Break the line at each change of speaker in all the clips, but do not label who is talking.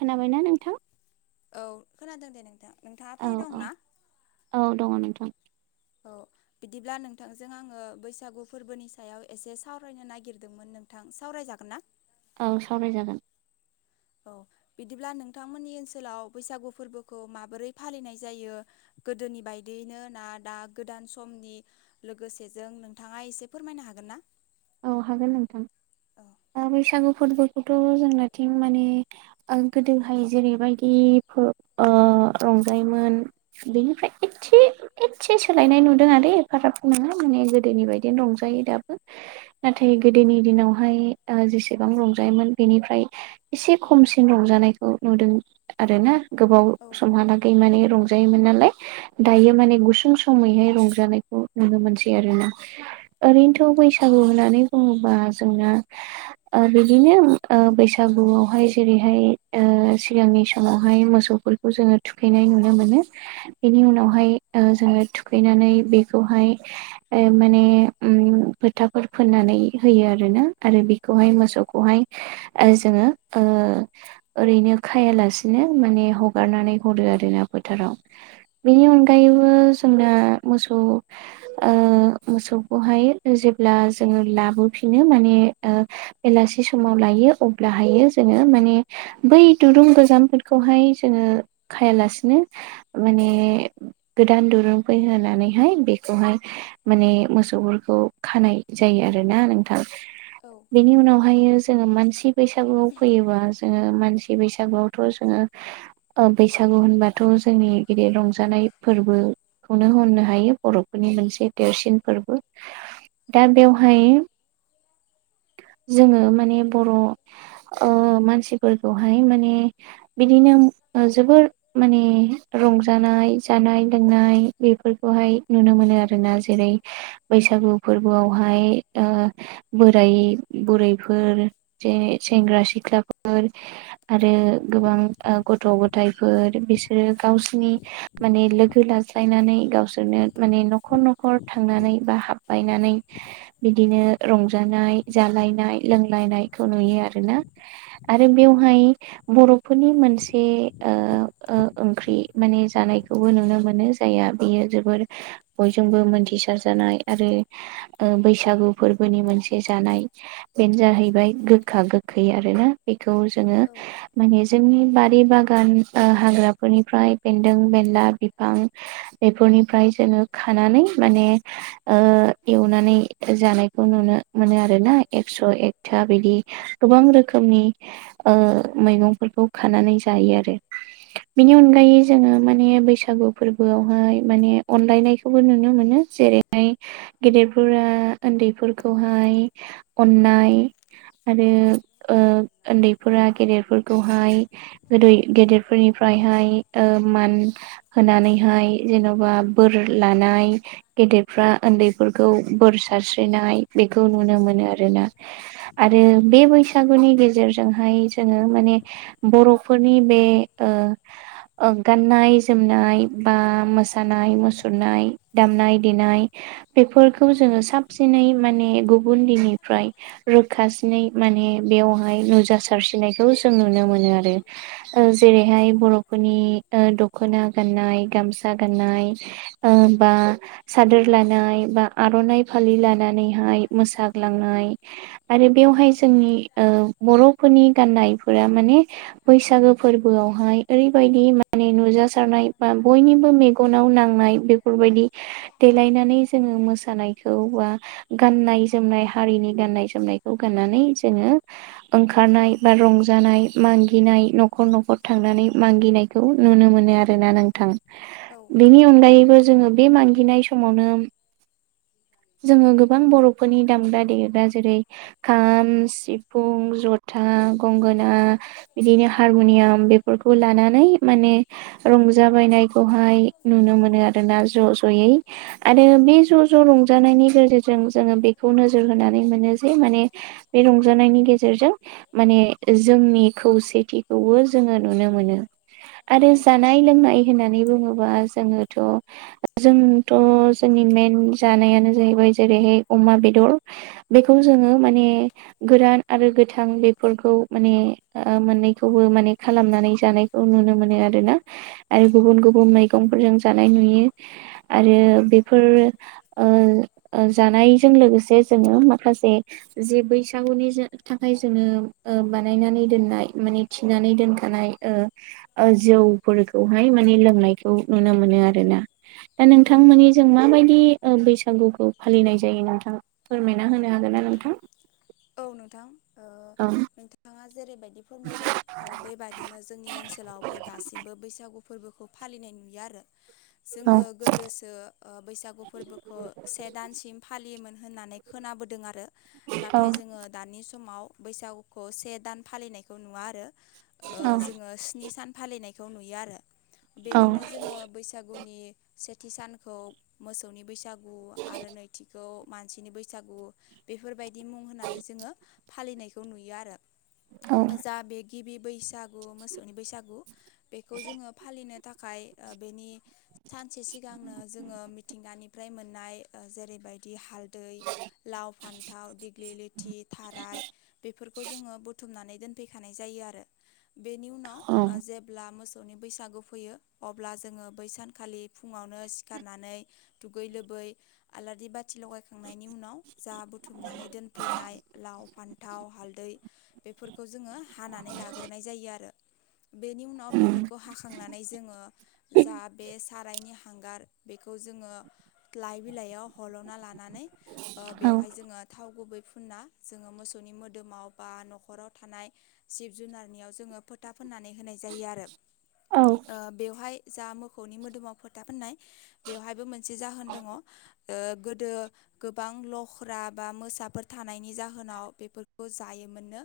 खोनाबायना नोंथां?
औ खोनादों दे नोंथां, नोंथाङा
औ
फ्रि दं
औ
ना?
औ [inaudible]
औ बिदिब्ला नोंथांजों आंङो बैसागु फोरबोनि सायाव एसे सावरायनो नागिरदोंमोन नोंथां सावराय जागोन ना?
औ सावराय जागोन।
औ बिदिब्ला नोंथांमोननि ओनसोलाव बैसागु फोरबोखौ माबोरै फालिनाय जायो? गोदोनि बायदियैनो ना दा गोदान समनि लोगोसेजों नोंथाङा एसे फोरमायनो हागोन ना?
औ हागोन नोंथां,
औ
दा बैसागु फुटबल खौथ' जोंनाथिं माने गोदोहाय जेरैबायदि फो ओ ओ रंजायोमोन बेनिफ्राय एसे एसे सोलायनाय नुदों आरो एफाग्राबो नङा। माने गोदोनि बायदिनो रंजायो दाबो। नाथाय गोदोनि दिनावहाय ओ जेसेबां रंजायोमोन बेनिफ्राय एसे खमसिन रंजा नायखौ नुदों आरो ना गोबाव
औ
समहालागै माने रंजायोमोन नालाय। दायो माने गुसुं समैहाय रंजानायखौ नुनो मोनसै आरो ना। ओरैनोथ' बैसागु होननानै बुङोबा जोंना ओ बिदिनो ओ बैसागुआवहाय जेरैहाय ओ सिगांनि समावहाय मोसौफोरखौ जोङो थुखैनाय नुनो मोनो, बेनि उनावहाय ओ जोङो थुखैनानै बेखौहाय, ओ माने उम फोथा फोर फोननानै होयो आरोना‌ आरो बेखौहाय
औ
मोसौखौहाय ओ जोङो ओ ओरैनो खायालासिनो माने हगारनानै हरो आरोना बोथोराव। बेनि अनगायैबो जों दा मोसौ ओ मोसौ खौहाय जे ब्ला जोङो लाबोफिनो माने ओ बेलासि समाव लायो अब्लाहायो जोङो माने बै दुरुं गोजामफोरखौहाय जोङो खायालासिनो माने गोदान दुरुं फै होनानैहाय बेखौहाय माने मोसौफोरखौ खानाय जायो आरोना नोंथां।
औ
बेनि उनावहाय जोङो मानसि बैसागुआव फैयोबा जोङो मानसि बैसागुआवथ' जोङो, बैसागु होनबाथ' जोंनि गिदिर रंजानाय फोर्बोखौनो होननो हायो बर'फोरनि मोनसे देरसिन फोर्बो। दा बेवहाय
[inaudible]
जोङो माने बर' ओ मानसिफोरखौहाय माने बिदिनो जोबोर माने रंजानाय, जानाय, लोंनाय बेफोरखौहाय नुनो मोनो आरोना जेरै बैसागु फोर्बोआवहाय ओ बोराय-बुरैफोर जे सेंग्रा-सिख्ला ख्लाफोर आरो गोबां गथ'-गथायाइफोर बिसोरो गावसोरनि माने लोगो लाज्लायनानै गावसोरनो माने न'खर न'खर थांनानै बा हाब बायनानै बिदिनो रंजानाय जालायनाय लोंलायनायखौ नुयो आरो ना। आरो बेवहाय बर' फोरनि मोनसे ओ ओंख्रि माने जानायखौबो नुनो मोनो जाया बेयो जोबोर बयजोंबो मोनथिसार जानाय आरो ओ बैसागु फोर्बोनि मोनसे जानाय। बेनो जाहैबाय गोखा गो खै आरोना। बेखौ जोङो
औ
माने जोंनि बारि बागान ओ हाग्राफोरनिफ्राय बेन्दों बेनला बिफां बेफोर निफ्राय जो खानानै माने‌
[inaudible]
एवनानै जानायखौ नुनो मोनो आरो ना एकस' एकथा बिदि गोबां रोखोम नि ओ मैगंफोरखौ खानानै जायो आरो बिनि अनगायै जोङो माने बैसागु फोर्बोआवहाय माने अनलायनायखौबो नुनो मोनो। जेरै फ्राय गेदेरफोरा उन्दैफोरखौहाय अननाय आरो उन्दैफोरा गेदेरफोरखौहाय गोदै गेदेरफोरनिफ्रायहाय मान होनानैहाय जेन'बा बोर लानाय गेदेद फ्रा उन्दैफोरखौ बोर सारस्रिनाय बेखौ नुनो मोनो आरोना आरो बे बैसागुनि गेजेरजोंहाय जोङो माने बर'फोरनि बे ओ गाननाय जोमनाय बा मोसानाय मुसुरनाय दामनाय देनाय बेफोरखौ जोङो साबसिनै माने गुबुन दिननिफ्राय रोखा नै माने बेयावहाय नुजा सारसिनाय खौ जों नुनो मोनो आरो जेरैहाय बर'फोर नि दख'ना गाननाय गामसा गाननाय बा सादोर लानाय बा आर'नाइ फालि लानानैहाय मोसाग्लांनाय आरो बे बेवहाय जोंनि बर'फोरनि गान्नायफोरा माने बैसागो फोरबोआवहाय ओरैबायदि माने नुजासारनाय बा बयनिबो मेगनाव नांनाय बेफोरबायदि देलायनानै जोङो मोसानायखौ बा गाननाय जोमनाय हारिनि गाननाय जोमनायखौ गाननानै जोङो ओंखारनाय बा रंजा नाय मागिनाय न'खर न'खर थांनानै मागिनायखौ नुनो मोनो आरो ना नोंथां।
औ
बेनि अनगायैबो जोङो बे मागिनाय समावनो
[inaudible]
जोङो गोबां बर'फोरनि दामग्रा देग्रा जेरै खाम सिफुं जथा ना गंगना बिदिनो बिदिनो हारमुनियाम बेफोरखौ लानानै माने रंजा बायनायखौहाय नुनो मोनो आरो ना ज' ज'यै आरो बे ज' ज' रंजानायनि गेजेरजों जोङो बेखौ नोजोर होनानै मोनो जे माने बे रंजानायनि गेजेरजों माने जोंनि खौसेथिखौबो जोङो नुनो मोनो। आरो
औ
जानाय लोंनाय होननानै बुङोबा जोङोथ' जों थ' जोंनि मेेन जानायानो जाहैबाय जेरैहाय अमा बेदर बेखौ जोङो माने गोरान आरो गोथां बेफोरखौ माने मोननैखौबो माने खालामनानै जायो जानायखौ नुनो मोनो आरोना आरो गुबुन गुबुन मैगंफोरजों जानाय नुयो आरो बेफोर ओम जानायजों लोगोसे जोङो माखासे जे बैसागुनि थाखाय जोङो बानायनानै दोननाय माने थिनानै दोनखानाय ओ आरो जौ फोरखौहाय माने लोंनायखौ नुनो मोनो आरोना। दा
औ
नोंथांमोननि जों माबायदि बैसागुखौ फालिनाय जायो नोंथां फोरमायना होनो हागोन ना नोंथां?
औ नोंथां।
ओ।
नोंथाङा जेरैबायदि फोरमायदों बेबायदिनो जोंनि ओनसोलावबो दासिमबो बैसागु फोरबोखौ फालिनाय नुयो आरो
औ
जोङो गोदोसो बैसागु फोरबोखौ से दानसिम फालियोमोन होननानै खोनाबोदों आरो नाथाय
औ
जोङो दानि सम समाव बैसागुखौ से दान फालिनायखौ नुवा आरो
औ
जोङो स्नि सान फालिनायखौ नुयो आरो
औ
बेनिनो जोङो बैसागु गुनि सेथि सानखौ मोसौनि बैसागु आरो नैथिखौ मानसिनि बैसागु बेफोरबायदि मुं होननानै जोङो फालिनायखौ नुयो आरो
औ
जा बे गिबि बैसागु मोसौनि बैसागु बेखौ जोङो फालिनो थाखाय बेनि सानसे सिगांनो जोङो मिथिंगानि नोय मोननाय जेरैबायदि हालदै लाव फान्थाव बेलिथि थाराय बेफोरखौ जोङो बुथुमनानै दोनफैखानाय जायो आरो बेनि
औ
उनाव जेब्ला मोस मोसौनि बैसागु फैयो अब्ला जोङो बै सानखालि फुङावनो सिखारनानै दुगै लोबै बै आलारि बाथि लगायखांनायनि उनाव जा बुथुमनानै दोनफैनाय लाव फान्थाव हालदै बेफोरखौ जोङो हानानै लाग्रोनाय जायो आरो बेनि उनाव बेफोरखौ
औ
हाखांनानै जोङो जा बे सारायनि हांगार बेखौ जोङो लाइ बिलाइयाव हल'ना लानानै ओ बेवहाय जोङो थाव गुबै फुनना जोङो मोसौनि मोदोमाव बा न'खराव थानाय जिब जुनारनियाव जोङो फोथा फोननानै होनाय जायो आरो ओ बेवहाय जा मोखौनि मोदोमाव फोथा फनाय बेवहायबो मोनसे जाहोन दङ गोदो गोबां लख्रा बा मोसाफोर थानायनि जाहोनाव बेफोरखौ जायोमोननो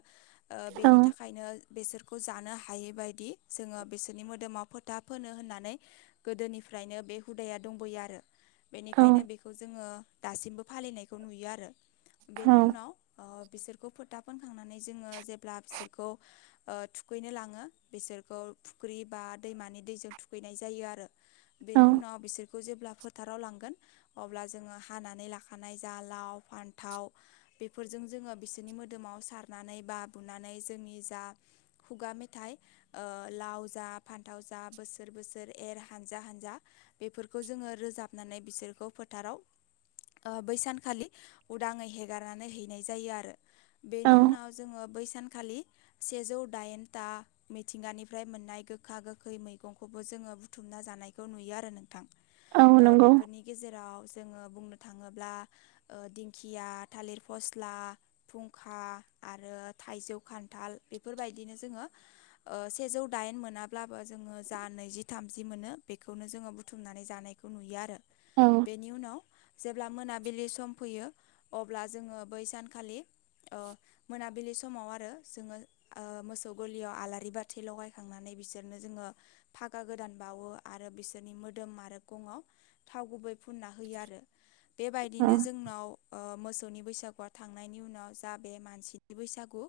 ओ बेनि थाखायनो बेसोरखौ जानो हायैबायदि जोङो बिसोरनि मोदोमाव फोथा फोनो होननानै गोदोनिफ्राय, फ्रायनो बे हुदाया दंबोयो आरो बेनिखायनो बेखौ जोङो दासिमबो फालिनायखौ नुयो आरो बेनि
औ
उनाव ओ बिसोरखौ फोथा फोनखांनानै जोङो जेब्ला बिसोरखौ ओ थुखैनो लाङो बिसोरखौ फुख्रि बा बा दैमानि दैजों थुखैनाय जायो आरो बेनि उनाव बिसोर खौ जेब्ला फोथाराव लांगोन अब्ला जोङो हानानै लाखानाय जा लाव फान थाव बेफोरजों जोङो बिसोरनि मोदोमाव सारनानै बा बुनानै जोंनि जा खुगा मेथाइ ओ लाव जा फान्थाव जा बोसोर बोसोर एर हानजा हानजा बेफोरखौ जोङो रोजाबनानै बिसोरखौ फोथाराव ओ बै सानखालि उदाङै हेगारनानै हैनाय जायो आरो
औ
बेनि उनाव जोङो बै सानखालि सेजौ दाइनथा मिथिंगानिफ्राय मोननाय गोखा गोखै मैगंखौबो जोङो बुथुमनो ना जानायखौ नुयो आरो नोंथां,
औ
ओ
नंगौ
बेफोरनि गेजेराव जोङो बुंनो थाङोब्ला ओ‌ दिन दिंखिया थालिर फस्ला फुंखा आरो थाइजौ खान्थाल बेफोरबाय बिदिनो जोङो ओ सेजौ दाइन मोनाब्लाबो जोङो जा नैजि थामजि मोनो बेखौनो जोङो बुथुमनानै जानायखौ नुयो आरो
औ
बेनि उनाव जेब्ला मोनाबिलि सम फैयो। अब्ला जोङो बै सानखालि ओ मोनाबिलि समाव आरो जोङो ओ मोसौ गलियाव आलारि बाथि लगायखांनानै, बिसोरनो जोङो फागा गोदान बावो आरो बिसोरनि मोदोम आरो गङाव थाव गुबै, फुनना होयो आरो
औ
बेबायदिनो जोंनाव, ओ मोसौनि बैसागुआ थांनायनि उनाव जा बे मानसिनि बैसागु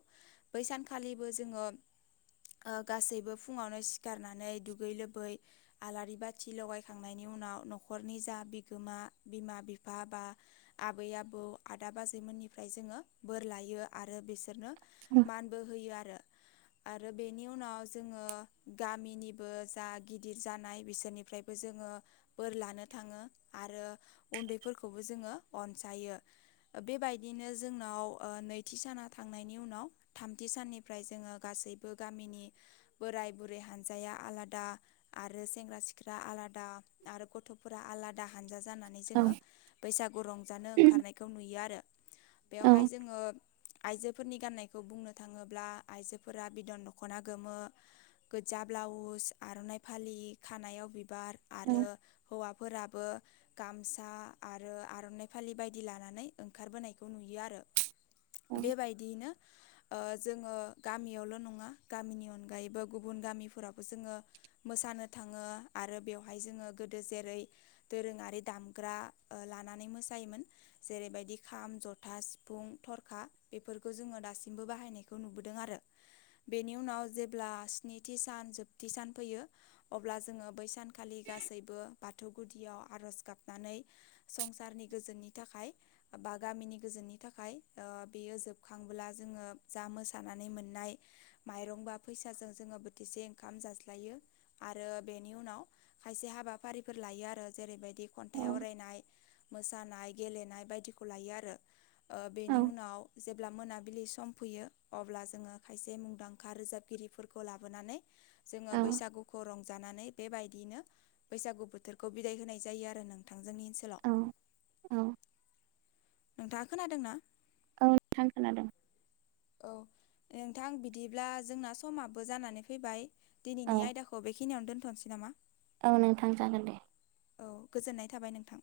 बै सानखालिबो जोङो, [unintelligible] ओ गासैबो फुङावनो सिखारनानै दुगै लोबै आलारि बाथि लगायखांनायनि उनाव न'खरनि जा बिगोमा बिमा बिफा बा आबै आबौ आदा बाजै मोननिफ्राय जोङो बोर लायो आरो बिसोरनो मानबो होयो आरो, [inaudible] आरो बेनि उनाव जोङो गामिनिबो जा गिदिर जानाय बिसोरनिफ्रायबो जोङो ओ बोर लानो थाङो आरो उन्दैफोरखौबो जोङो अनसायो बेबायदिनो जोंनाव ओ नैथि साना थांनायनि उनाव थामथि साननिफ्राय जोङो, ओ गासैबो गामिनि बोराय बुरै हानजाया आलादा आरो सेंग्रा सिख्ला आलाद दा आरो गथ'फोरा आलादा हानजा जानानै
औ
जोङो बैसागु रंजानो, ओंखारनायखौ नुयो आरो बेयावहाय
औ
जोङो, आइजोफोरनि गान्नायखौ बुंनो थाङोब्ला आइजोफोरा बिदन दख'ना गोमो, गोजा ब्लाउस आर'नाइ फालि खानायाव बि बिबार आरो हौवाफोराबो गामसा आरो आर'नाइ फालि बाय बायदि लानानै ओंखारबोनायखौ नुयो आरो बेबायदियैनो ओ जोङो गामियावल' नङा गामिनि अनगायैबो गुबुन गामिफोरावबो जोङो मोसा नो थाङो आरो बेवहाय जोङो गोदो जेरै दोरोङारि दामग्रा लानानै मोसायोमोन। जेरैबायदि खाम, जथा, सिफुं, थरखा बेफोरखौ जोङो दासिमबो बाहायनायखौ नुबोदों आरो। बेनि उनाव जेब्ला स्निथि सान जोबथि सान फैयो अब्ला जोङो बै सान खालि गासैबो बाथौ गुदियाव आर'ज गाबनानै संसारनि गोजोननि थाखाय बा गामिनि गोजोननि थाखाय ओ बेयो जोबखांबोला जोङो जा मोसानाय नै मोननाय माइरं बा फैसाजों जोङो बोथिसे ओंखाम जाज्लायो आरो बेनि उनाव खायसे हाबाफारिफोर लायो आरो जेरैबायदि खन्थाइ आवरायनाय मोसानाय गेलेनाय बायदिखौ लायो आरो। ओ बेनि
औ
उनाव जे ब्ला मोनाबिलि सम फैयो अब्ला जोङो खायसे मुंदांखा रोजाबगिरिफोरखौ लाबोनानै जोङो बैसागुखौ रंजानानै बेबायदियैनो बैसागु बोथोरखौ बिदाय होनाय जायो आरो नोंथां जोंनि
औ
ओनसोलाव।
औ
नोंथाङा खोनादोंना?
औ नोंथां खोनादों।
औ नोंथां बिदिब्ला जोंना समाबो जानानै फैबाय।
औ
दिनैनि आयदाखौ बेखिनियावनो दोनथ'नोसै नामा?
औ नोंथां जागोन दे।
औ गोजोननाय थाबाय नोंथां।